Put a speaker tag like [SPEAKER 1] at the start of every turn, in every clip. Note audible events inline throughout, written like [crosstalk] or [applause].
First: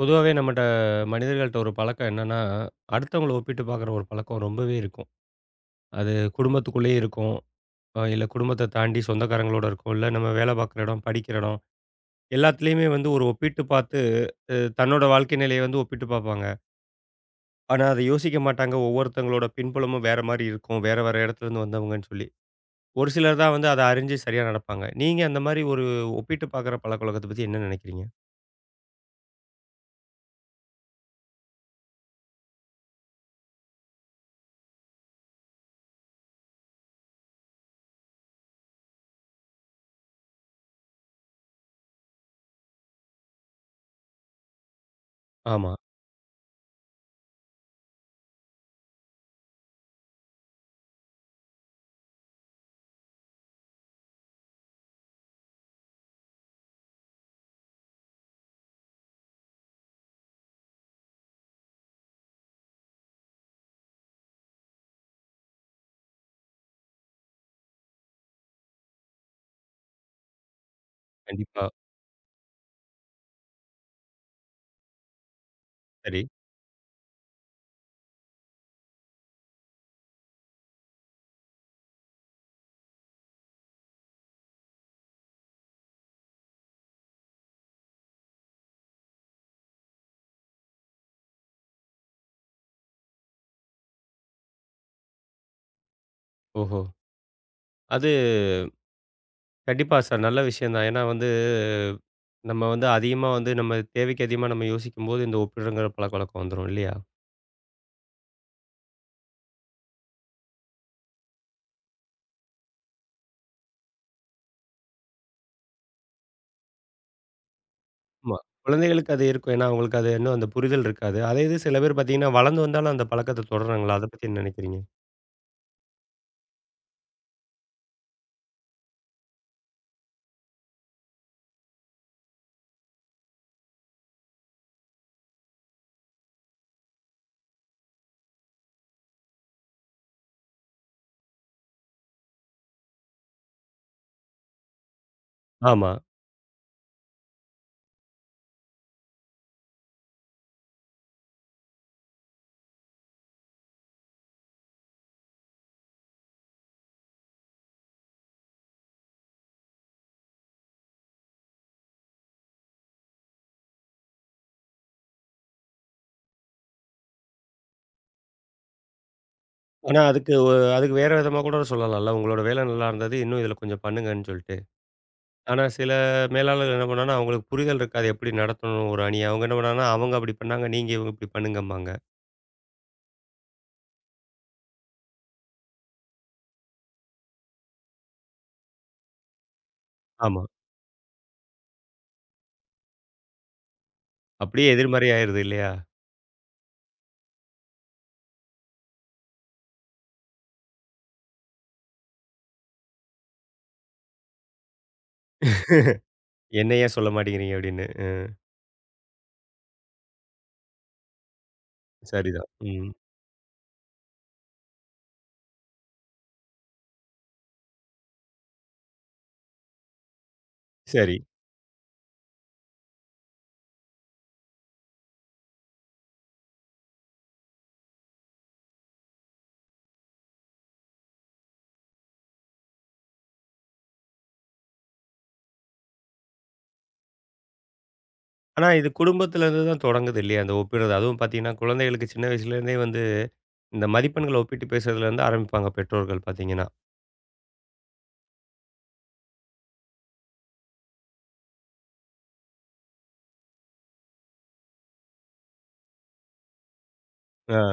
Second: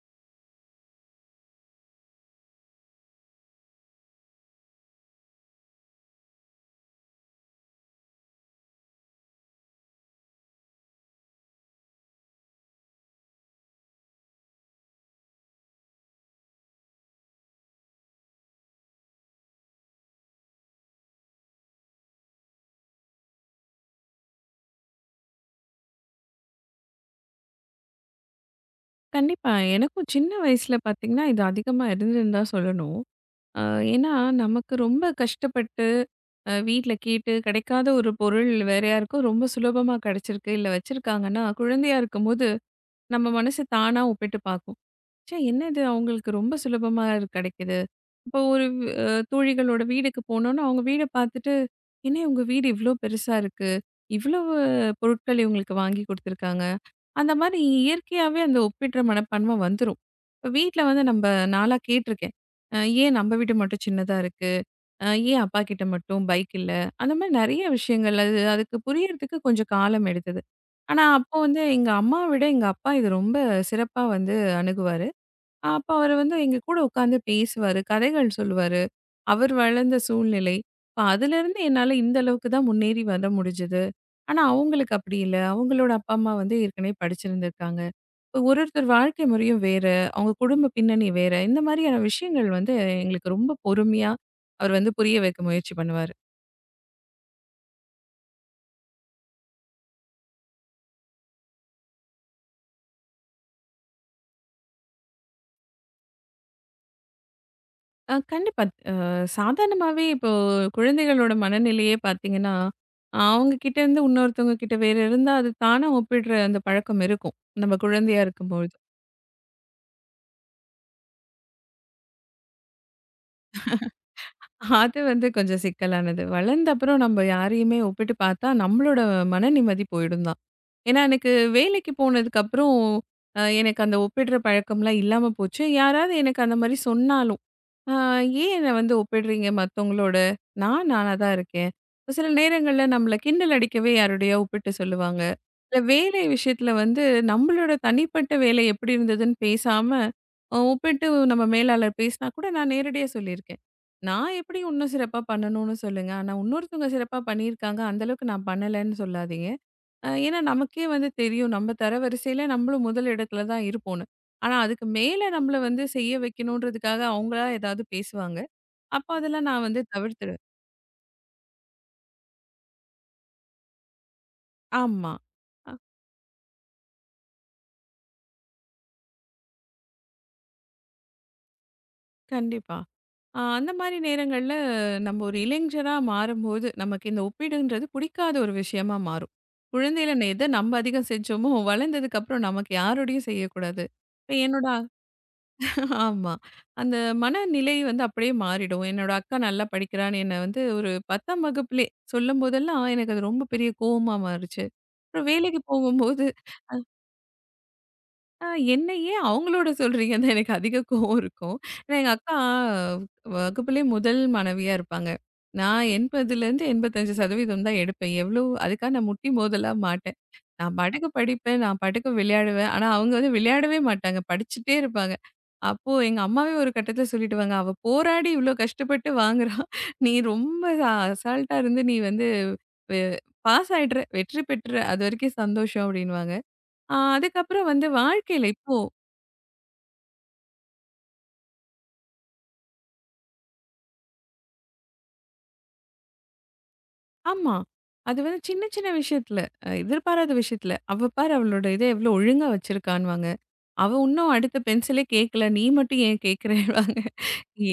[SPEAKER 1] பொதுவாவே நம்மட்ட மனிதர்கள்ட்ட ஒரு பழக்கம் என்னன்னா, அடுத்தவங்கள ஒப்பிட்டு பார்க்குற ஒரு பழக்கம் ரொம்பவே இருக்கும். அது குடும்பத்துக்குள்ளேயே இருக்கும். இல்ல குடும்பத்த தாண்டி சொந்தக்காரங்களோட இருக்கும். இல்ல நம்ம வேலை பார்க்குற இடம், படிக்கிற இடம் எல்லாத்துலயுமே வந்து ஒரு ஒப்பிட்டு பார்த்து தன்னோட வாழ்க்கை நிலைய வந்து ஒப்பிட்டு பார்ப்பாங்க. ஆனா அத யோசிக்க மாட்டாங்க. ஒவ்வொருத்தவங்களோட பின்புலமும் வேற மாரி இருக்கும். வேற வேற இடத்துலேருந்து வந்தவங்கன்னு சொல்லி. ஒரு சிலர் தான் வந்து அத அறிஞ்சு சரியா நடப்பாங்க. நீங்க அந்த மாரி ஒரு ஒப்பிட்டு பார்க்குற பழக்கவழக்கத்த பத்தி என்ன நினைக்கிறீங்க?
[SPEAKER 2] கண்டிப்பா. எனக்கும் சின்ன வயசுல பார்த்தீங்கன்னா, இது அதிகமா இருந்ததுன்னு தான் சொல்லணும். அ ஏன்னா, நமக்கு ரொம்ப கஷ்டப்பட்டு வீட்ல கேட்டு கிடைக்காத ஒரு பொருள் வேற யாருக்கோ ரொம்ப சுலபமா கிடைச்சிருக்கு, இல்ல வச்சிருக்காங்கன்னா, குழந்தையா இருக்கும்போது நம்ம மனசு தானா ஒப்பிட்டு பார்க்கும். ச்சே! என்ன
[SPEAKER 1] ஆமா.
[SPEAKER 2] இது அவங்களுக்கு ரொம்ப சுலபமா கிடைக்குது. இப்போ ஒரு அ தோழிகளோட வீடுக்கு போனோம்னா, அவங்க வீட பார்த்துட்டு, "என்ன இவங்க வீடு இவ்ளோ பெருசா இருக்கு. இவ்வளவு பொருட்கள் இவங்களுக்கு வாங்கி குடுத்துருக்காங்க." அந்த மாதிரி இயற்கையாவே அந்த ஒப்பிடுற மனப்பான்மை வந்துரும். இப்ப வீட்ல வந்து நம்ப நான்லாம் கேட்டுருக்கேன். அ ஏன் நம்ப வீடு மட்டும் சின்னதா இருக்கு? ஏன் அப்பா கிட்ட மட்டும் பைக் இல்ல? அந்த மாரி நெறைய விஷயங்கள். அது அதுக்கு புரியறதுக்கு கொஞ்சம் காலம் எடுத்தது. ஆனா, அப்போ வந்து
[SPEAKER 1] கண்டிப்பா.
[SPEAKER 2] எங்க அம்மாவ விட எங்க அப்பா இது ரொம்ப சிறப்பா வந்து அணுகுவாரு. அப்ப அவரு
[SPEAKER 1] சரி.
[SPEAKER 2] வந்து எங்க கூட உட்கார்ந்து பேசுவாரு, கதைகள் சொல்லுவாரு. அவர் வளர்ந்த சூழ்நிலை. இப்ப அதுலருந்து என்னால இந்த அளவுக்கு தான் முன்னேறி வர முடிஞ்சது. ஆனா, அவங்களுக்கு அப்படி இல்ல. அவங்களோட அப்பா, அம்மா வந்து ஏற்கனவே படிச்சிருந்திருக்காங்க. ஒருத்தர் வாழ்க்கை முறையும் வேற, அவங்க குடும்ப பின்னணி வேற. இந்த மாதிரியான விஷயங்கள் வந்து எங்களுக்கு ரொம்ப பொறுமையா அவர் வந்து புரிய வைக்க முயற்சி பண்ணுவாரு.
[SPEAKER 1] ஓஹோ! அது கண்டிப்பா சார் நல்ல விஷயம் தான். ஏன்னா வந்து நம்ம வந்து அதிகமா வந்து நம்ம தேவைக்கு அதிகமா நம்ம யோசிக்கும்போது, இந்த ஒப்பிடுறங்கிற பழக்கவழக்கம் வந்துரும் இல்லையா?
[SPEAKER 2] கண்டிப்பா. அ சாதாரணமாவே இப்போ குழந்தைகளோட மனநிலையே பார்த்தீங்கன்னா, அவங்க கிட்ட இருந்து இன்னொருத்தவங்க கிட்ட வேற இருந்தா, அது தானா ஒப்பிடுற அந்த பழக்கம் இருக்கும். நம்ம குழந்தையா
[SPEAKER 1] ஆமா.
[SPEAKER 2] இருக்கும்பொழுது.
[SPEAKER 1] குழந்தைகளுக்கு அது இருக்கும். ஏன்னா, அவங்களுக்கு அது இன்னும் அந்த புரிதல் இருக்காது. அதே இது சில பேர் பார்த்தீங்கன்னா, வளர்ந்து வந்தாலும் அந்த பழக்கத்த தொடர்றாங்களா? அத பத்தி என்ன நெனைக்கிறீங்க?
[SPEAKER 2] அது வந்து கொஞ்சம் சிக்கலானது. வளர்ந்த அப்புறம் நம்ம யாரையுமே ஒப்பிட்டு பார்த்தா, நம்மளோட மன நிம்மதி போயிடும் தான். ஏன்னா, எனக்கு வேலைக்கு போனதுக்கப்புறம் எனக்கு அந்த ஒப்பிடுற பழக்கம்லாம் இல்லாம போச்சு. யாராவது எனக்கு அந்த மாரி சொன்னாலும், "அ ஏன் என்ன வந்து ஒப்பிடுறீங்க மத்தவங்களோட? நான் நானா தான் இருக்கேன்." ஒரு சில நேரங்கள்ல நம்மள கிண்டல் அடிக்கவே யாரோடையோ ஒப்பிட்டு சொல்லுவாங்க. இல்ல
[SPEAKER 1] ஆமா.
[SPEAKER 2] வேலை விஷயத்துல வந்து நம்மளோட தனிப்பட்ட வேலை எப்படி இருந்ததுன்னு பேசாம, ஒப்பிட்டு நம்ம மேலாளர் பேசினா கூட நான் நேரடியா சொல்லியிருக்கேன். "நான் எப்படி இன்னும் சிறப்பா பண்ணணும்னு சொல்லுங்க. ஆனா, இன்னொருத்தவங்க சிறப்பா பண்ணியிருக்காங்க. அந்த அளவுக்கு நான் பண்ணலன்னு சொல்லாதீங்க. ஏன்னா நமக்கே வந்து தெரியும். நம்ம தரவரிசையில நம்மளும் முதல் இடத்துல தான் இருப்போம்ன்னு. ஆனா அதுக்கு மேல நம்மள வந்து செய்ய வைக்கணுன்றதுக்காக அவங்களா ஏதாவது பேசுவாங்க. அப்ப அதெல்லாம் நான் வந்து
[SPEAKER 1] ஆனா அதுக்கு
[SPEAKER 2] தவிர்த்துடுவேன்.
[SPEAKER 1] அதுக்கு வேற விதமா கூட சொல்லலாம்ல. உங்களோட வேலை நல்லா இருந்தது. இன்னும் இதில கொஞ்சம் பண்ணுங்கன்னு சொல்லிட்டு.
[SPEAKER 2] ஆமா.
[SPEAKER 1] ஆனா
[SPEAKER 2] அ
[SPEAKER 1] சில மேலாளர்கள் என்ன பண்ணாங்கன்னா, அவங்களுக்கு புரிதல் இருக்காது. எப்படி நடத்தணும் ஒரு அணிய. அவங்க என்ன பண்ணாங்கன்னா, அவங்க அப்படி பண்ணாங்க. நீங்க இவங்க இப்படி பண்ணுங்கம்பாங்க.
[SPEAKER 2] கண்டிப்பா. அந்த மாரி நேரங்கள்ல நம்ம ஒரு இளைஞரா மாறும்போது, நமக்கு இந்த ஒப்பீடுன்றது புடிக்காத ஒரு விஷயமா மாறும். குழந்தையில
[SPEAKER 1] ஆமா.
[SPEAKER 2] எத நம்ம அதிகம் செஞ்சோமோ, வளர்ந்ததுக்கப்புறம் நமக்கு யாரோடையும் செய்யக்கூடாது. இப்ப என்னோட
[SPEAKER 1] அப்படியே எதிர்மறை ஆயிருது இல்லையா?
[SPEAKER 2] ஆமா. அந்த மனநிலை வந்து அப்படியே மாறிடும். என்னோட அக்கா நல்லா படிக்கிறான்னு என்ன வந்து ஒரு 10ஆம் வகுப்பிலே சொல்லும்போதெல்லாம் எனக்கு அது ரொம்ப பெரிய கோவமா மாறுச்சு. அப்புறம் வேலைக்கு போகும்போது,
[SPEAKER 1] என்ன ஏன் சொல்ல மாட்டேங்கிறீங்க அப்படின்னு.
[SPEAKER 2] "அ என்ன ஏன் அவங்களோட சொல்றீங்கன்னு தான் எனக்கு அதிக கோவம் இருக்கும். ஏன்னா எங்க அக்கா
[SPEAKER 1] சரிதான். ம்.
[SPEAKER 2] வகுப்பிலே முதல் மாணவியா இருப்பாங்க. நான் 80லேருந்து 85% தான் எடுப்பேன். எவ்வளோ அதுக்காக நான் முட்டி மோதலா மாட்டேன். நான் பாட்டுக்கு
[SPEAKER 1] சரி.
[SPEAKER 2] படிப்பேன். நான் பாட்டுக்கு விளையாடுவேன். ஆனா, அவங்க வந்து விளையாடவே மாட்டாங்க. படிச்சுட்டே இருப்பாங்க. அப்போ எங்க அம்மாவே ஒரு கட்டத்தில சொல்லிடுவாங்க. "அவ போராடி இவ்ளோ கஷ்டப்பட்டு வாங்குறா. நீ ரொம்ப அசால்ட்டா இருந்து நீ வந்து வெ பாஸ் ஆயிடுற. வெற்றி பெற்ற. அதுவரைக்கும் சந்தோஷம்" அப்படின்னுவாங்க. அதுக்கப்புறம் வந்து வாழ்க்கையில
[SPEAKER 1] ஆனா,
[SPEAKER 2] இப்போ
[SPEAKER 1] இது குடும்பத்திலேருந்து தான் தொடங்குது இல்லையா? அந்த ஒப்பிடுறது. அதுவும் பார்த்தீங்கன்னா, குழந்தைகளுக்கு சின்ன வயசுலேருந்தே வந்து இந்த மதிப்பெண்கள ஒப்பிட்டு பேசுறதுலேருந்து ஆரம்பிப்பாங்க பெற்றோர்கள் பார்த்தீங்கன்னா.
[SPEAKER 2] ஆமா. அது வந்து சின்ன சின்ன விஷயத்தில எதிர்பாராத விஷயத்தில. "அவ பாரு அவளோட இத எவ்ளோ ஒழுங்கா வச்சிருக்கான்னுவாங்க. அவ உன்னும் அடுத்த பென்சிலே கேட்கல. நீ மட்டும் ஏன் கேட்கிறேன்னுவாங்க."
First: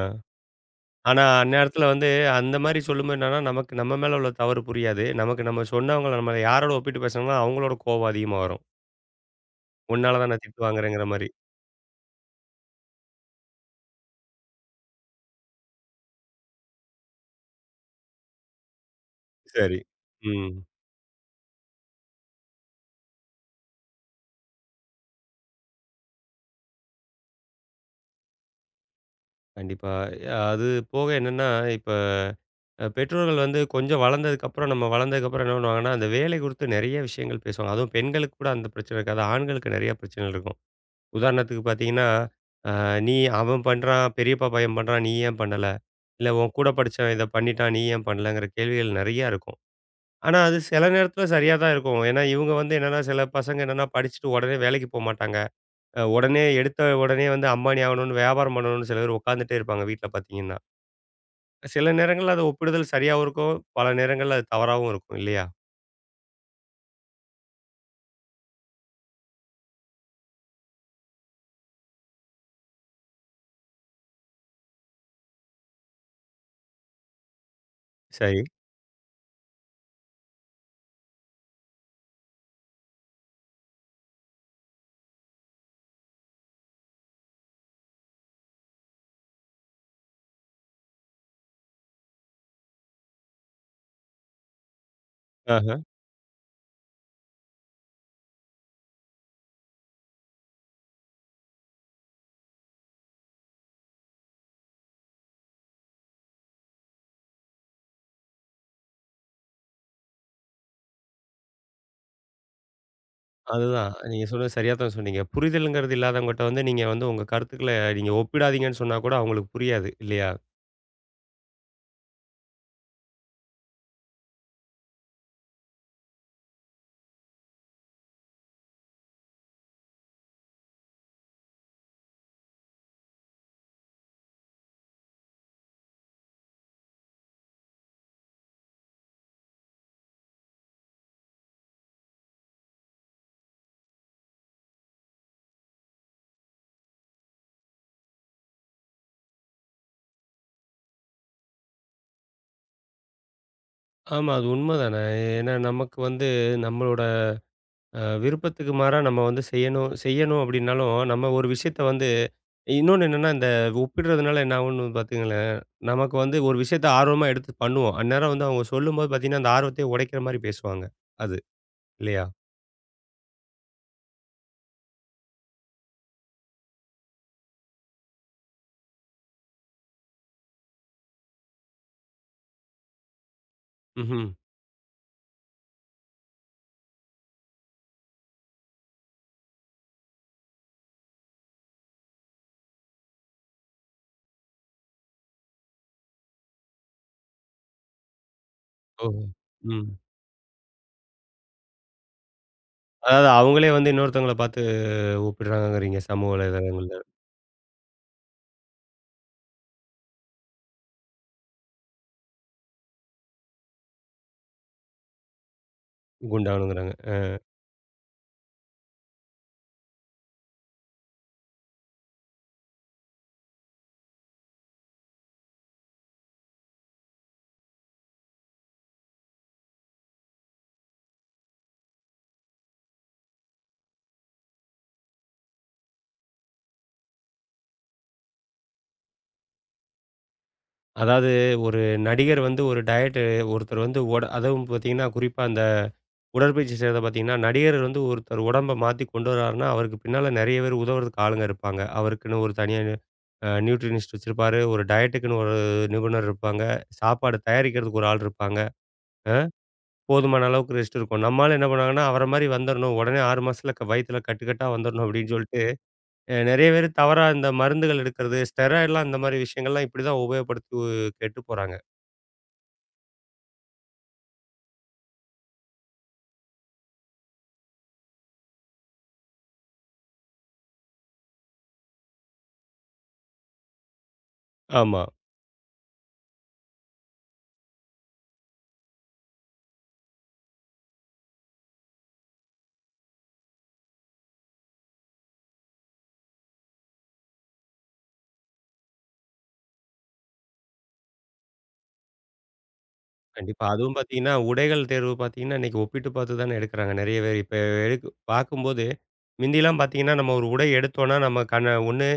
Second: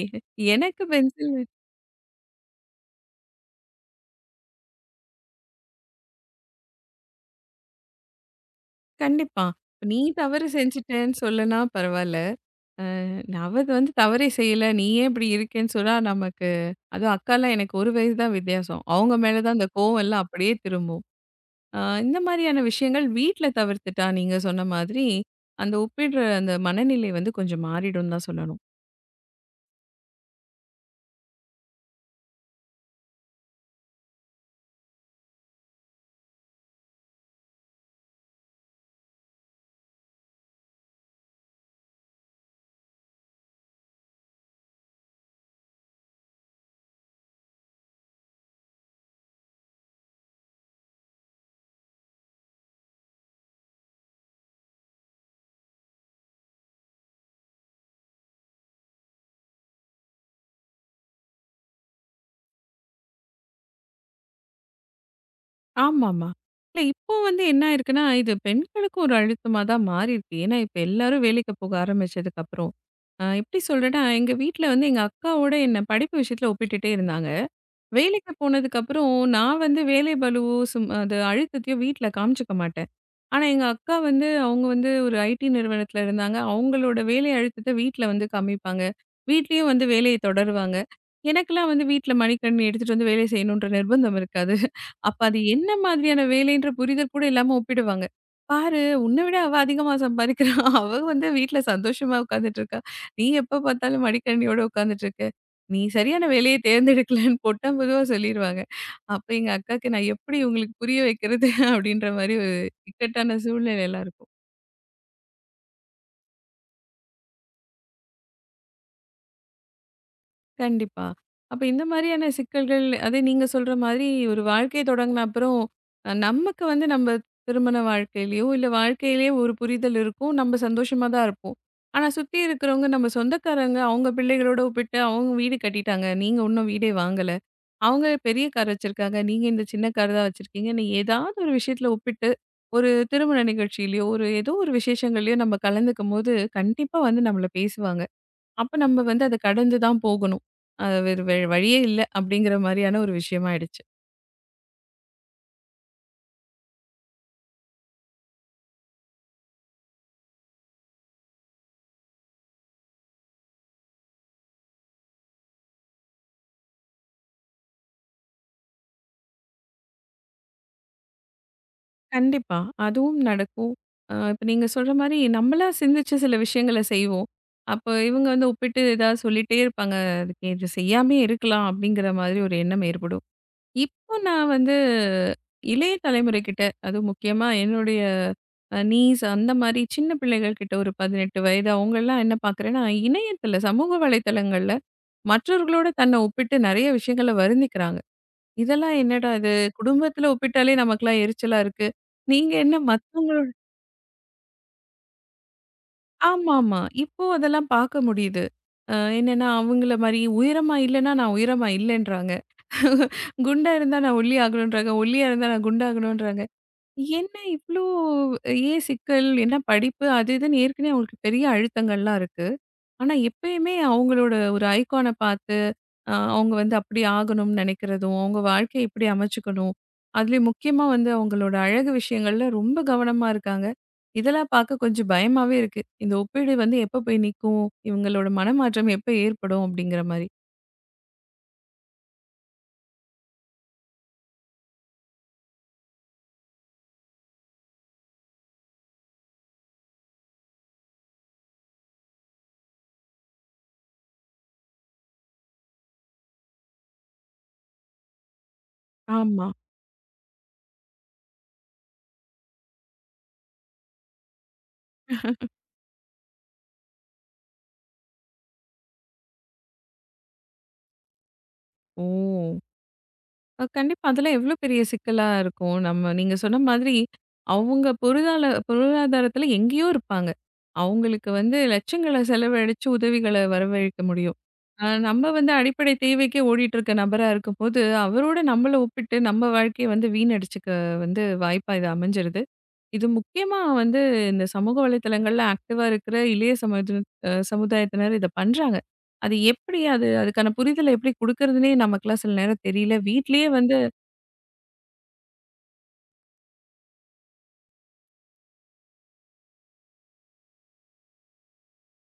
[SPEAKER 2] எ எனக்கு
[SPEAKER 1] ஆனா,
[SPEAKER 2] பென்சில்
[SPEAKER 1] அந்நேரத்தில வந்து அந்த மாரி சொல்லும்போது என்னன்னா, நமக்கு நம்ம மேல உள்ள தவறு புரியாது. நமக்கு நம்ம சொன்னவங்கள நம்ம யாரோட ஒப்பிட்டு பேசுனோம்னா, அவங்களோட கோபம் அதிகமா வரும்.
[SPEAKER 2] கண்டிப்பா. இப்ப நீ
[SPEAKER 1] உன்னால தான் நான்
[SPEAKER 2] தவறு
[SPEAKER 1] திட்டு வாங்குறேங்கிற
[SPEAKER 2] செஞ்சுட்டேன்னு
[SPEAKER 1] மாரி.
[SPEAKER 2] சொல்லனா பரவால்ல. அவ வந்து தவறே செய்யல. நீ ஏன் இப்படி இருக்கேன்னு சொன்னா நமக்கு அதுவும் அக்காலாம் எனக்கு 1 வயசு தான் வித்தியாசம். அவங்க மேல தான் அந்த
[SPEAKER 1] சரி.
[SPEAKER 2] கோவம் எல்லாம்
[SPEAKER 1] ம்.
[SPEAKER 2] அப்படியே திரும்பும். அ இந்த மாரியான விஷயங்கள் வீட்ல தவிர்த்துட்டா, நீங்க சொன்ன மாதிரி, அந்த ஒப்பிடுற அந்த மனநிலை வந்து கொஞ்சம் மாறிடும்னு தான் சொல்லணும்.
[SPEAKER 1] கண்டிப்பா. அது போக என்னன்னா, இப்ப பெற்றோர்கள் வந்து கொஞ்சம் வளர்ந்ததுக்கப்புறம் நம்ம வளர்ந்ததுக்கப்புறம் என்ன பண்ணுவாங்கன்னா, அந்த வேலை குறித்து நெறைய விஷயங்கள் பேசுவாங்க. அதுவும் பெண்களுக்கு கூட அந்த பிரச்சனை இருக்காது. ஆண்களுக்கு நெறைய பிரச்சனைகள் இருக்கும். உதாரணத்துக்கு பார்த்தீங்கன்னா, அ "நீ அவன் பண்றான், பெரியப்பா பையன் பண்றான், நீ ஏன் பண்ணல? இல்ல உன் கூட படிச்சவன் இத பண்ணிட்டான், நீ ஏன் பண்ணலங்கிற?" கேள்விகள் நெறையா இருக்கும். ஆனா, அது சில நேரத்தில சரியா தான் இருக்கும். ஏன்னா, இவங்க வந்து என்னன்னா சில பசங்க என்னன்னா படிச்சுட்டு உடனே வேலைக்கு போமாட்டாங்க. உடனே எடுத்த உடனே வந்து அம்பானி ஆகணும்னு, வியாபாரம் பண்ணணும்னு சில பேர் உட்காந்துட்டே இருப்பாங்க வீட்ல பார்த்தீங்கன்னா. சில நேரங்கள்ல அது ஒப்பிடுதல் சரியாவும் இருக்கும். பல நேரங்கள்ல அது தவறாவும் இருக்கும் இல்லையா?
[SPEAKER 2] ஆமாமா. இல்ல இப்போ வந்து என்ன ஆயிருக்குன்னா, இது பெண்களுக்கு ஒரு அழுத்தமா தான் மாறியிருக்கு. ஏன்னா, இப்ப எல்லாரும் வேலைக்கு போக ஆரம்பிச்சதுக்கப்புறம். எப்படி சொல்றேன்னா, எங்க வீட்ல வந்து எங்க அக்காவோட என்ன படிப்பு விஷயத்துல ஒப்பிட்டுட்டே இருந்தாங்க. வேலைக்கு
[SPEAKER 1] சரி.
[SPEAKER 2] போனதுக்கப்புறம், நான் வந்து வேலை பளுவோ, அது அழுத்தத்தையோ வீட்ல காமிச்சுக்க மாட்டேன். ஆனா, எங்க அக்கா வந்து அவங்க வந்து ஒரு ஐடி நிறுவனத்தில இருந்தாங்க. அவங்களோட வேலை அழுத்தத்த வீட்ல வந்து காமிப்பாங்க. வீட்லயும் வந்து வேலைய தொடருவாங்க. எனக்கெல்லாம் வந்து வீட்ல மடிக்கணினி எடுத்துட்டு வந்து வேலை செய்யணுன்ற நிர்பந்தம் இருக்காது. அப்ப அது என்ன
[SPEAKER 1] ஆஹ.
[SPEAKER 2] மாதிரியான வேலைன்ற புரிதல் கூட இல்லாம ஒப்பிடுவாங்க. "பாரு உன்ன விட அவ அதிகமா சம்பாரிக்கிறா. அவ வந்து வீட்ல சந்தோஷமா உட்காந்துட்டு இருக்கா. நீ எப்ப பார்த்தாலும் மடிக்கணினியோட உட்காந்துட்டு இருக்க." நீ சரியான வேலைய தேர்ந்தெடுக்கலன்னு போட்டா பொதுவா சொல்லிருவாங்க. அப்ப எங்க அக்காக்கு நான் எப்படி உங்களுக்கு புரிய வைக்கிறது? அப்படின்ற மாரி ஒரு இக்கட்டான
[SPEAKER 1] அதுதான்.
[SPEAKER 2] சூழ்நிலைலாம்
[SPEAKER 1] நீங்க
[SPEAKER 2] இருக்கும்.
[SPEAKER 1] சொன்னது சரியா தான் சொன்னீங்க. புரிதல்ங்கிறது இல்லாதவங்கட்ட வந்து நீங்க வந்து உங்க கருத்துக்கள நீங்க ஒப்பிடாதீங்கன்னு சொன்னா கூட அவங்களுக்கு புரியாது இல்லையா?
[SPEAKER 2] கண்டிப்பா. அப்ப இந்த மாரியான சிக்கல்கள், அதே நீங்க சொல்ற மாதிரி ஒரு வாழ்க்கை தொடங்குன அப்புறம், நமக்கு வந்து நம்ம திருமண வாழ்க்கையிலயோ, இல்ல வாழ்க்கையிலயே ஒரு புரிதல் இருக்கும். நம்ம சந்தோஷமா தான் இருப்போம். ஆனா சுத்தி இருக்கிறவங்க நம்ம சொந்தக்காரங்க, அவங்க பிள்ளைகளோட ஒப்பிட்டு அவங்க வீடு கட்டிட்டாங்க. நீங்க உன்னும் வீடே வாங்கல. அவங்க பெரிய கார் வச்சிருக்காங்க. நீங்க இந்த சின்ன கார் தான் வச்சிருக்கீங்கன்னு ஏதாவது ஒரு விஷயத்துல ஒப்பிட்டு, ஒரு திருமண நிகழ்ச்சியிலயோ, ஒரு ஏதோ ஒரு விசேஷங்கள்லயோ நம்ம கலந்துக்கும்போது, கண்டிப்பா வந்து நம்மள பேசுவாங்க. அப்ப நம்ம வந்து அத கடந்து தான் போகணும். அது வேறு வழியே இல்ல அப்படிங்கிற மாரியான ஒரு விஷயமா ஆயிடுச்சு.
[SPEAKER 1] ஆமா. அது உண்மதானே. ஏன்னா நமக்கு வந்து நம்மளோட விருப்பத்துக்கு மாறா நம்ம வந்து செய்யணும் செய்யணும் அப்டின்னாலும், நம்ம ஒரு விஷயத்த வந்து இன்னொன்னு என்னன்னா, இந்த ஒப்பிடுறதுனால என்ன ஆகும்னு பாத்தீங்களேன், நமக்கு வந்து ஒரு விஷயத்த ஆர்வமா எடுத்து பண்ணுவோம். அந்நேரம் வந்து அவங்க சொல்லும்போது பாத்தீங்கன்னா, அந்த ஆர்வத்தையே உடைக்கிற மாரி பேசுவாங்க. அது இல்லையா?
[SPEAKER 2] கண்டிப்பா. அதுவும் நடக்கும். இப்ப நீங்க சொல்ற மாரி நம்மளா சிந்திச்சு சில விஷயங்கள செய்வோம். அப்போ இவங்க வந்து ஒப்பிட்டு ஏதாவது சொல்லிட்டே இருப்பாங்க. அதுக்கு இது செய்யாமயே இருக்கலாம் அப்படிங்கிற மாதிரி ஒரு எண்ணம் ஏற்படும். இப்போ
[SPEAKER 1] ம்ஹ்ம்.
[SPEAKER 2] நான் வந்து இளைய தலைமுறைகிட்ட, அதுவும் முக்கியமா என்னுடைய நீஸ் அந்த மாரி சின்ன பிள்ளைகள் கிட்ட ஒரு 18 வயது அவங்கலாம் என்ன பார்க்குறேன்னா, இணையத்தில சமூக வலைதளங்கள்ல மற்றவர்களோட தன்னை ஒப்பிட்டு நெறைய விஷயங்கள வருந்திக்கிறாங்க. இதெல்லாம்
[SPEAKER 1] ஓஹோ!
[SPEAKER 2] என்னடா இது?
[SPEAKER 1] ம்.
[SPEAKER 2] குடும்பத்தில ஒப்பிட்டாலே நமக்கெல்லாம் எரிச்சலா இருக்கு. நீங்க என்ன
[SPEAKER 1] அதாவது
[SPEAKER 2] மத்தவங்களோட
[SPEAKER 1] அவங்களே வந்து இன்னொருத்தவங்கள பாத்து ஒப்பிடுறாங்கங்கிறீங்க சமூக
[SPEAKER 2] ஆமாமா.
[SPEAKER 1] வலைதளங்கள்ல.
[SPEAKER 2] இப்போ அதெல்லாம் பார்க்க முடியுது. என்னன்னா, அவங்கள மாரி உயரமா இல்லன்னா, நான் உயரமா இல்லன்றாங்க. குண்டா இருந்தா நான் ஒல்லி ஆகணுன்றாங்க. ஒல்லியா இருந்தா நான் குண்டாகணுன்றாங்க.
[SPEAKER 1] குண்டாகணுங்கிறாங்க.
[SPEAKER 2] என்ன இவ்ளோ ஏன் சிக்கல்? என்ன படிப்பு? அது இதுன்னு ஏற்கனவே அவங்களுக்கு பெரிய அழுத்தங்கள்லாம் இருக்கு. ஆனா, எப்பயுமே அவங்களோட ஒரு ஐகான பார்த்து, அவங்க வந்து அப்படி ஆகணும்னு நினைக்கிறதும், அவங்க வாழ்க்கைய இப்படி அமைச்சுக்கணும். அதுலயும் முக்கியமா வந்து அவங்களோட அழகு விஷயங்கள்ல ரொம்ப கவனமா இருக்காங்க. இதெல்லாம் பார்க்க கொஞ்சம் பயமாவே இருக்கு. இந்த ஒப்பீடு வந்து எப்ப போய் நிக்கும்? இவங்களோட மனமாற்றம் எப்ப ஏற்படும்? அப்படிங்கிற மாரி.
[SPEAKER 1] அதாவது ஒரு நடிகர் வந்து ஒரு டயட்டு ஒருத்தர் வந்து அதுவும் பார்த்தீங்கன்னா, குறிப்பா அந்த உடற்பயிற்சி செய்றத பார்த்தீங்கன்னா, நடிகர் வந்து ஒருத்தர் உடம்ப மாத்தி கொண்டு வராருன்னா, அவருக்கு பின்னால நெறைய பேர் உதவுறதுக்கு ஆளுங்க இருப்பாங்க. அவருக்குன்னு ஒரு தனியா நியூட்ரினிஸ்ட் வச்சிருப்பாரு. ஒரு டயட்டுக்குன்னு ஒரு நிபுணர் இருப்பாங்க. சாப்பாடு தயாரிக்கிறதுக்கு ஒரு ஆள் இருப்பாங்க. அ
[SPEAKER 2] ஆமா.
[SPEAKER 1] போதுமான அளவுக்கு ரெஸ்ட் இருக்கும். நம்மாளு என்ன பண்ணுவாங்கன்னா, அவர மாரி வந்துரணும். உடனே 6 மாசத்துல வயித்துல கட்டு கட்டா வந்துரணும் அப்படின்னு சொல்லிட்டு, நெறைய பேர் தவறா இந்த மருந்துகள் எடுக்கிறது, ஸ்டெராய்டுலாம் இந்த மாரி விஷயங்கள்லாம் இப்படி தான் உபயோகப்படுத்தி கெட்டு போறாங்க.
[SPEAKER 2] ஓ! கண்டிப்பா. அதெல்லாம் எவ்ளோ பெரிய சிக்கலா இருக்கும். நம்ம நீங்க சொன்ன மாதிரி, அவங்க பொருளால பொருளாதாரத்துல எங்கேயோ இருப்பாங்க. அவங்களுக்கு வந்து லட்சங்கள செலவழிச்சு உதவிகள வரவழைக்க முடியும்.
[SPEAKER 1] ஆமா.
[SPEAKER 2] நம்ம வந்து அடிப்படை தேவைக்கே ஓடிட்டுருக்க நபரா இருக்கும்போது, அவரோட நம்மள ஒப்பிட்டு நம்ம வாழ்க்கைய வந்து வீணடிச்சுக்க வந்து வாய்ப்பா இது அமைஞ்சிருது. இது முக்கியமா வந்து இந்த சமூக வலைதளங்கள்ல ஆக்டிவா இருக்கிற இளைய சமூதின அ சமுதாயத்தினர் இத பண்றாங்க. அது எப்படி அதுக்கான புரிதல எப்படி குடுக்குறதுன்னே நமக்கெல்லாம் சில நேரம் தெரியல. வீட்லயே
[SPEAKER 1] கண்டிப்பா.
[SPEAKER 2] வந்து
[SPEAKER 1] அதுவும் பார்த்தீங்கன்னா, உடைகள் தேர்வு பார்த்தீங்கன்னா, இன்னைக்கு ஒப்பிட்டு பார்த்து தானே எடுக்கிறாங்க நெறைய பேர். இப்ப எடுக் பார்க்கும்போது, மிந்திலாம் பார்த்தீங்கன்னா, நம்ம ஒரு உடை எடுத்தோம்னா, நம்ம கண்ண ஒண்ணு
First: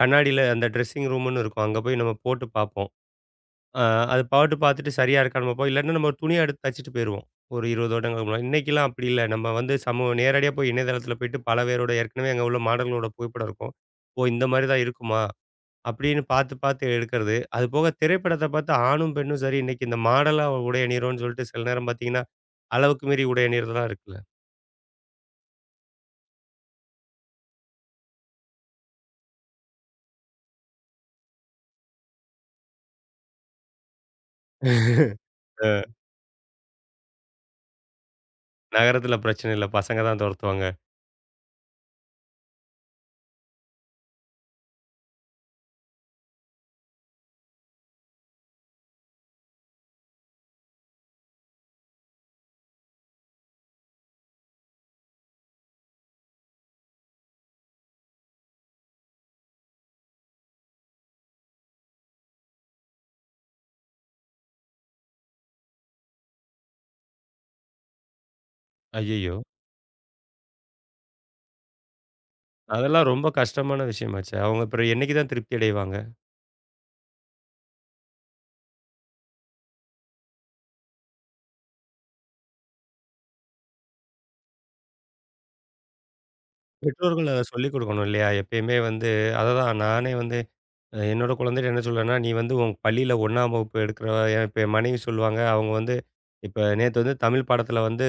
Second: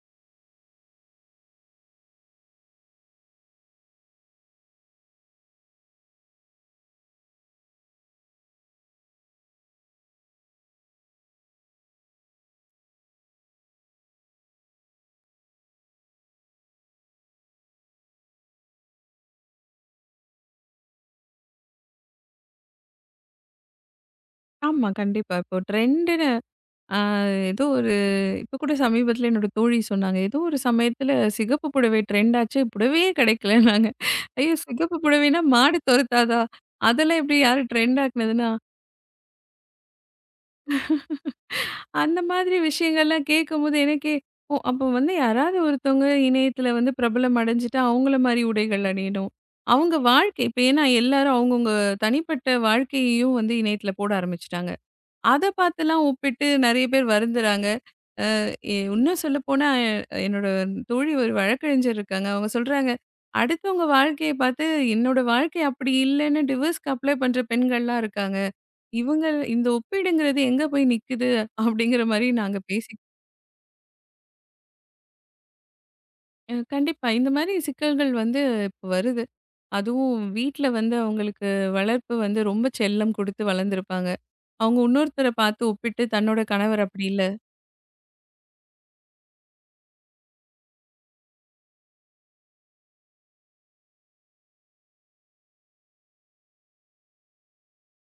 [SPEAKER 1] கண்ணாடியில அந்த ட்ரெஸ்ஸிங் ரூம்னு இருக்கும். அங்க போய் நம்ம போட்டு பார்ப்போம். அ அது பாட்டு பார்த்துட்டு சரியா இருக்கான்னு பார்ப்போம். இல்லாட்டினா நம்ம துணிய எடுத்து தச்சுட்டு போயிருவோம். ஒரு 20 வருடங்களுக்கு முன்னாடி. இன்னைக்கெல்லாம் அப்படி இல்ல. நம்ம வந்து நேரடியா போய் இணையதளத்தில போயிட்டு பல பேரோட ஏற்கனவே அங்க உள்ள மாடல்களோட புகைப்படம் இருக்கும். ஓ! இந்த மாரி தான் இருக்குமா? அப்படின்னு பார்த்து, பார்த்து எடுக்கிறது. அது போக திரைப்படத்த பார்த்து ஆணும், பெண்ணும் சரி இன்னைக்கு இந்த மாடலா உடை அணியிறோம்ன்னு சொல்லிட்டு சில நேரம் பார்த்தீங்கன்னா, அளவுக்கு மீறி உடை அணியிறதெல்லாம் இருக்குல்ல.
[SPEAKER 2] ஆமா. கண்டிப்பா. இப்போ ட்ரெண்டுன்னு அ ஏதோ ஒரு இப்ப கூட சமீபத்தில என்னோட தோழி சொன்னாங்க. ஏதோ ஒரு சமயத்தில சிகப்பு புடவை ட்ரெண்ட் ஆச்சு. புடவையே கிடைக்கலன்னாங்க. ஐயோ! சிகப்பு புடவைன்னா
[SPEAKER 1] [laughs]
[SPEAKER 2] மாடு
[SPEAKER 1] அ
[SPEAKER 2] துரத்தாதா? அதெல்லாம் எப்படி யாரு ட்ரெண்ட் ஆக்குனதுன்னா,
[SPEAKER 1] நகரத்தில பிரச்சனை இல்ல. பசங்க தான் தொரத்துவாங்க.
[SPEAKER 2] அந்த மாதிரி விஷயங்கள்லாம் கேட்கும்போது எனக்கே, ஓ! அப்போ வந்து யாராவது ஒருத்தவங்க இணையத்தில வந்து பிரபலம் அடைஞ்சுட்டா அவங்கள மாரி உடைகள் அணியணும். அவங்க வாழ்க்கை இப்ப ஏன்னா எல்லாரும் அவங்கவங்க தனிப்பட்ட வாழ்க்கையையும் வந்து இணையத்தில போட ஆரம்பிச்சுட்டாங்க. அத பார்த்துலாம் ஒப்பிட்டு நெறைய பேர் வருந்துறாங்க. இன்னும் சொல்லப்போனா, என்னோட தோழி ஒரு வழக்கறிஞர் இருக்காங்க. அவங்க சொல்றாங்க, "அடுத்தவங்க வாழ்க்கைய பார்த்து என்னோட வாழ்க்கை அப்படி இல்லன்னு டிவோர்ஸ்க்கு அப்ளை பண்ற பெண்கள்லாம் இருக்காங்க. இவங்க
[SPEAKER 1] ஐயய்யோ!
[SPEAKER 2] இந்த ஒப்பீடுங்கிறது எங்க போய் நிக்குது?" அப்படிங்கிற மாரி நாங்க பேசி
[SPEAKER 1] அதெல்லாம் ரொம்ப கஷ்டமான விஷயமாச்சே. அவங்க அப்புறம் என்னைக்கு தான் திருப்தி அடைவாங்க?
[SPEAKER 2] கண்டிப்பா. இந்த மாரி சிக்கல்கள் வந்து இப்ப வருது. அதுவும் வீட்ல வந்து அவங்களுக்கு வளர்ப்பு வந்து ரொம்ப செல்லம் குடுத்து வளர்ந்துருப்பாங்க. அவங்க இன்னொருத்தர பார்த்து ஒப்பிட்டு தன்னோட கணவர் அப்படி இல்ல.
[SPEAKER 1] பெற்றோர்கள் அத சொல்லிக் கொடுக்கணும் இல்லையா? எப்பயுமே வந்து அததான் நானே வந்து என்னோட குழந்தைட்ட என்ன சொல்வேன்னா, "நீ வந்து உன் பள்ளியில 1ஆம் வகுப்பு எடுக்கிற". இப்ப என் மனைவி சொல்லுவாங்க. அவங்க வந்து இப்ப நேத்து வந்து தமிழ் பாடத்தில வந்து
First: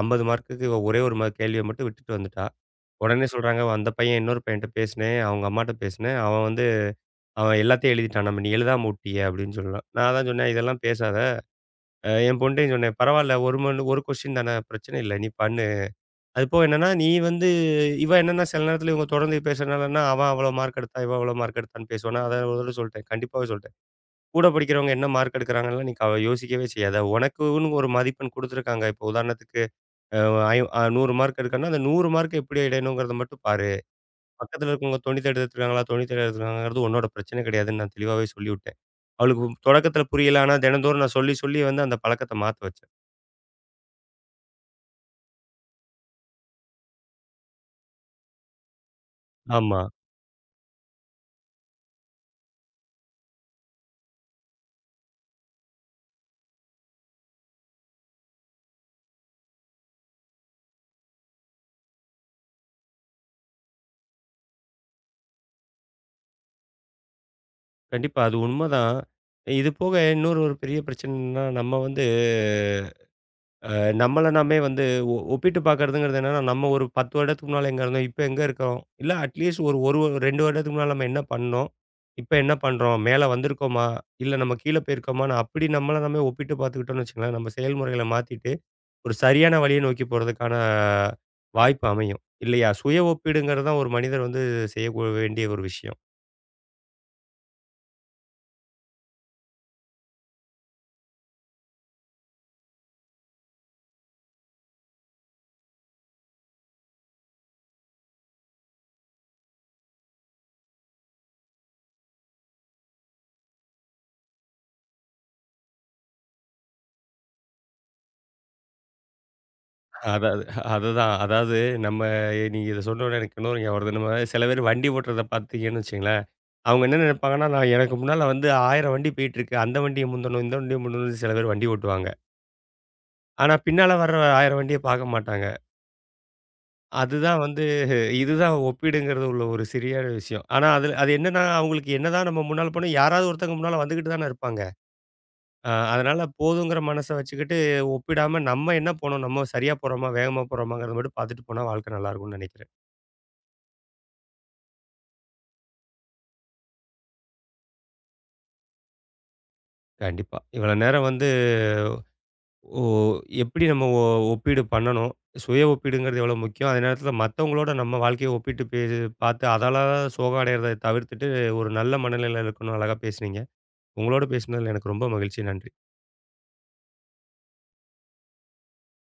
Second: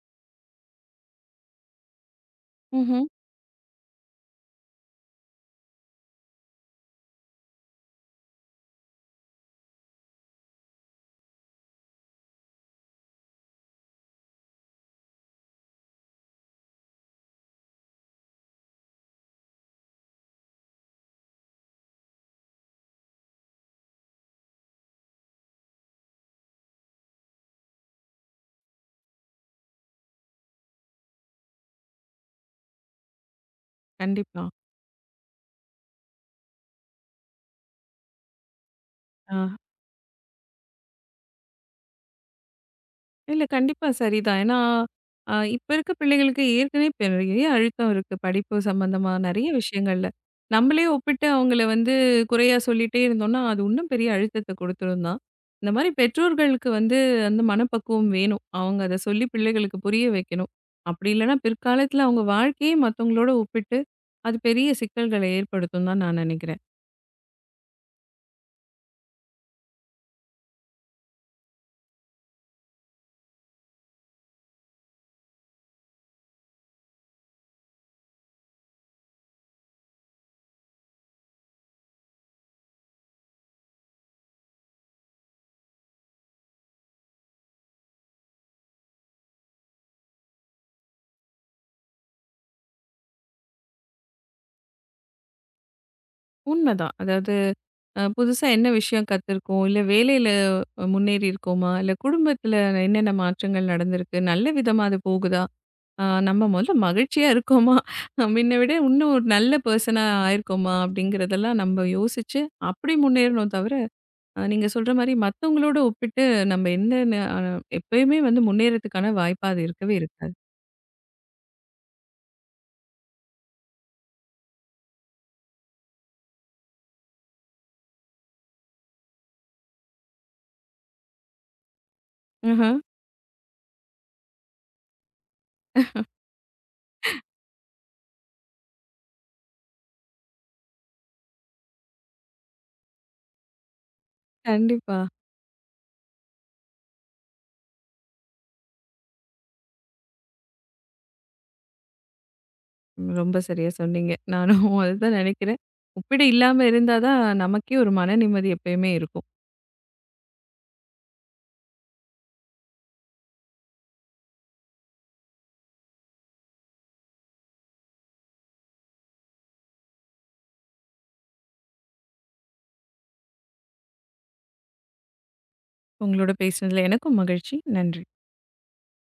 [SPEAKER 1] 50 மார்க்குக்கு இவ ஒரே ஒரு கேள்விய மட்டும் விட்டுட்டு வந்துட்டா.
[SPEAKER 2] ம்ஹ்ம்.
[SPEAKER 1] உடனே சொல்றாங்க, அந்த பையன் இன்னொரு பையன்ட்ட பேசினேன். அவங்க அம்மாட்ட பேசினேன். அவன் எல்லாத்தையும் எழுதிட்டான். நம்ம நீ எழுதாம உட்டிய அப்படின்னு சொன்னான். நான் தான் சொன்னேன், இதெல்லாம் பேசாத. என் பொண்ணுட்டயும் சொன்னேன். பரவால்ல ஒரு மண் ஒரு கொஸ்டின் தானே பிரச்சனை இல்ல. நீ பண்ணு. அது போக என்னன்னா, நீ வந்து இவ என்னன்னா சில நேரத்துல இவங்க தொடர்ந்து பேசுறனாலன்னா, அவன் அவ்வளோ மார்க் எடுத்தா, இவன் அவ்வளோ மார்க் எடுத்தான்னு பேசுவானா. அத ஒரு தடவ சொல்லிட்டேன். கண்டிப்பாவே சொல்லிட்டேன். கூட படிக்கிறவங்க என்ன மார்க் எடுக்கிறாங்கன்லாம் நீ யோசிக்கவே செய்யாத. உனக்குன்னு ஒரு மதிப்பெண் குடுத்துருக்காங்க. இப்போ உதாரணத்துக்கு அ ஐ 100 மார்க் எடுக்கணும்னா, அந்த 100 மார்க்க எப்படி அடையணுங்கிறத மட்டும் பாரு.
[SPEAKER 2] கண்டிப்பா.
[SPEAKER 1] பக்கத்துல இருக்கவங்க துணி தேடி எடுத்துருக்காங்களா, துணி தேடி எடுத்துருக்காங்கங்கிறது உன்னோட பிரச்சனை கிடையாதுன்னு நான் தெளிவாவே சொல்லிவிட்டேன்.
[SPEAKER 2] ஆ.
[SPEAKER 1] அவளுக்கு தொடக்கத்துல புரியல. ஆனா தினந்தோறும் நான் சொல்லி, சொல்லி வந்து அந்த பழக்கத்த மாத்த வச்சேன்.
[SPEAKER 2] இல்ல கண்டிப்பா சரிதான். ஏன்னா, இப்ப இருக்க பிள்ளைகளுக்கு ஏற்கனவே பெரிய அழுத்தம் இருக்கு. படிப்பு சம்பந்தமா நெறைய
[SPEAKER 1] ஆமா.
[SPEAKER 2] விஷயங்கள்ல. நம்மளே ஒப்பிட்டு அவங்கள வந்து குறையா சொல்லிட்டே இருந்தோம்னா, அது இன்னும் பெரிய அழுத்தத்த கொடுத்துரும் தான். இந்த மாரி பெற்றோர்களுக்கு வந்து அந்த மனப்பக்குவம் வேணும். அவங்க அத சொல்லி பிள்ளைகளுக்கு புரிய வைக்கணும். அப்படி இல்லன்னா பிற்காலத்துல அவங்க வாழ்க்கையே மத்தவங்களோட ஒப்பிட்டு, அது பெரிய சிக்கல்களை ஏற்படுத்தும் தான் நான் நெனைக்கிறேன்.
[SPEAKER 1] கண்டிப்பா. அது உண்மதான். இது போக இன்னொரு ஒரு பெரிய பிரச்சனைன்னா, நம்ம வந்து அ நம்மள நாமே வந்து ஒப்பிட்டு பார்க்கறதுங்கிறது என்னன்னா, நம்ம ஒரு 10 வருடத்துக்கு முன்னால எங்க இருந்தோம், இப்ப எங்க இருக்கோம்? இல்ல அட்லீஸ்ட் ஒரு 1 2 வருடத்துக்கு முன்னால நம்ம என்ன பண்ணோம்? இப்ப என்ன பண்றோம்? மேல வந்திருக்கோமா? இல்ல நம்ம கீழ போயிருக்கோமான்னு அப்படி நம்மள நாமே ஒப்பிட்டு பார்த்துக்கிட்டோம்னு வச்சுக்கோங்களேன், நம்ம செயல்முறைகள மாத்திட்டு ஒரு சரியான வழிய நோக்கி போறதுக்கான வாய்ப்பு அமையும். இல்லையா? சுய ஒப்பீடுங்கிறது தான் ஒரு மனிதர் வந்து வேண்டிய ஒரு விஷயம்.
[SPEAKER 2] உண்மைதான். அதாவது புதுசா என்ன விஷயம் கத்துருக்கோம்? இல்ல வேலையில முன்னேறி இருக்கோமா? இல்ல குடும்பத்துல என்னென்ன மாற்றங்கள் நடந்திருக்கு? நல்ல விதமா அது போகுதா? நம்ம முதல்ல மகிழ்ச்சியா இருக்கோமா? முன்ன விட இன்னும் ஒரு நல்ல பெர்சனா ஆயிருக்கோமா? அப்படிங்கிறதெல்லாம் நம்ம யோசிச்சு அப்படி முன்னேறணும் தவிர, நீங்க சொல்ற மாரி மத்தவங்களோட ஒப்பிட்டு நம்ம என்னன்னு எப்பயுமே வந்து முன்னேறதுக்கான வாய்ப்பா அது இருக்கவே இருக்காது.
[SPEAKER 1] அதாவது அதுதான். அதாவது நம்ம நீங்க இத சொன்னோனே எனக்கு இன்னொரு ஞாபகம் வருது. நம்ம சில பேர் வண்டி ஓட்டுறத பார்த்தீங்கன்னு வச்சுக்கங்களேன், அவங்க என்ன நினைப்பாங்கன்னா, நான் எனக்கு முன்னால வந்து 1000 வண்டி போயிட்டுருக்கு. அந்த வண்டிய முந்தணும், இந்த வண்டிய முந்தணும்னு சில பேர் வண்டி ஓட்டுவாங்க.
[SPEAKER 2] ம்ஹ்ம்.
[SPEAKER 1] ஆனா, பின்னால வர்ற 1000 வண்டிய பார்க்க மாட்டாங்க. அதுதான் வந்து இதுதான் ஒப்பீடுங்கிறது உள்ள ஒரு சரியான விஷயம். ஆனா, அதுல அது என்னன்னா, அவங்களுக்கு என்னதான் நம்ம முன்னால போனா யாராவது ஒருத்தவங்க முன்னால வந்துகிட்டு தானே இருப்பாங்க.
[SPEAKER 2] கண்டிப்பா.
[SPEAKER 1] அதனால போதுங்கிற மனச வச்சுக்கிட்டு, ஒப்பிடாம நம்ம என்ன போனோம், நம்ம சரியா போறோமா, வேகமா போறோமாங்கிறத மட்டும் பார்த்துட்டு போனா வாழ்க்கை நல்லாயிருக்கும்னு நெனைக்கிறேன்.
[SPEAKER 2] ம், ரொம்ப சரியா சொன்னீங்க. நானும் [laughs] அதுதான் நினைக்கிறேன். ஒப்பீடு இல்லாம இருந்தா தான் நமக்கே ஒரு மன நிம்மதி எப்பயுமே இருக்கும்.
[SPEAKER 1] கண்டிப்பா. இவ்வளோ நேரம் வந்து ஓ எப்படி நம்ம ஒப்பீடு பண்ணணும், சுய ஒப்பீடுங்கிறது எவ்வளோ முக்கியம், அதே நேரத்தில மத்தவங்களோட நம்ம வாழ்க்கைய ஒப்பிட்டு பார்த்து அதால சோகம் அடையறத தவிர்த்துட்டு, ஒரு நல்ல மனநிலையில இருக்கணும் அழகா பேசுனீங்க. உங்களோட பேசினதில எனக்கு ரொம்ப மகிழ்ச்சி. நன்றி.
[SPEAKER 2] உங்களோட பேசினதுல எனக்கும் மகிழ்ச்சி. நன்றி.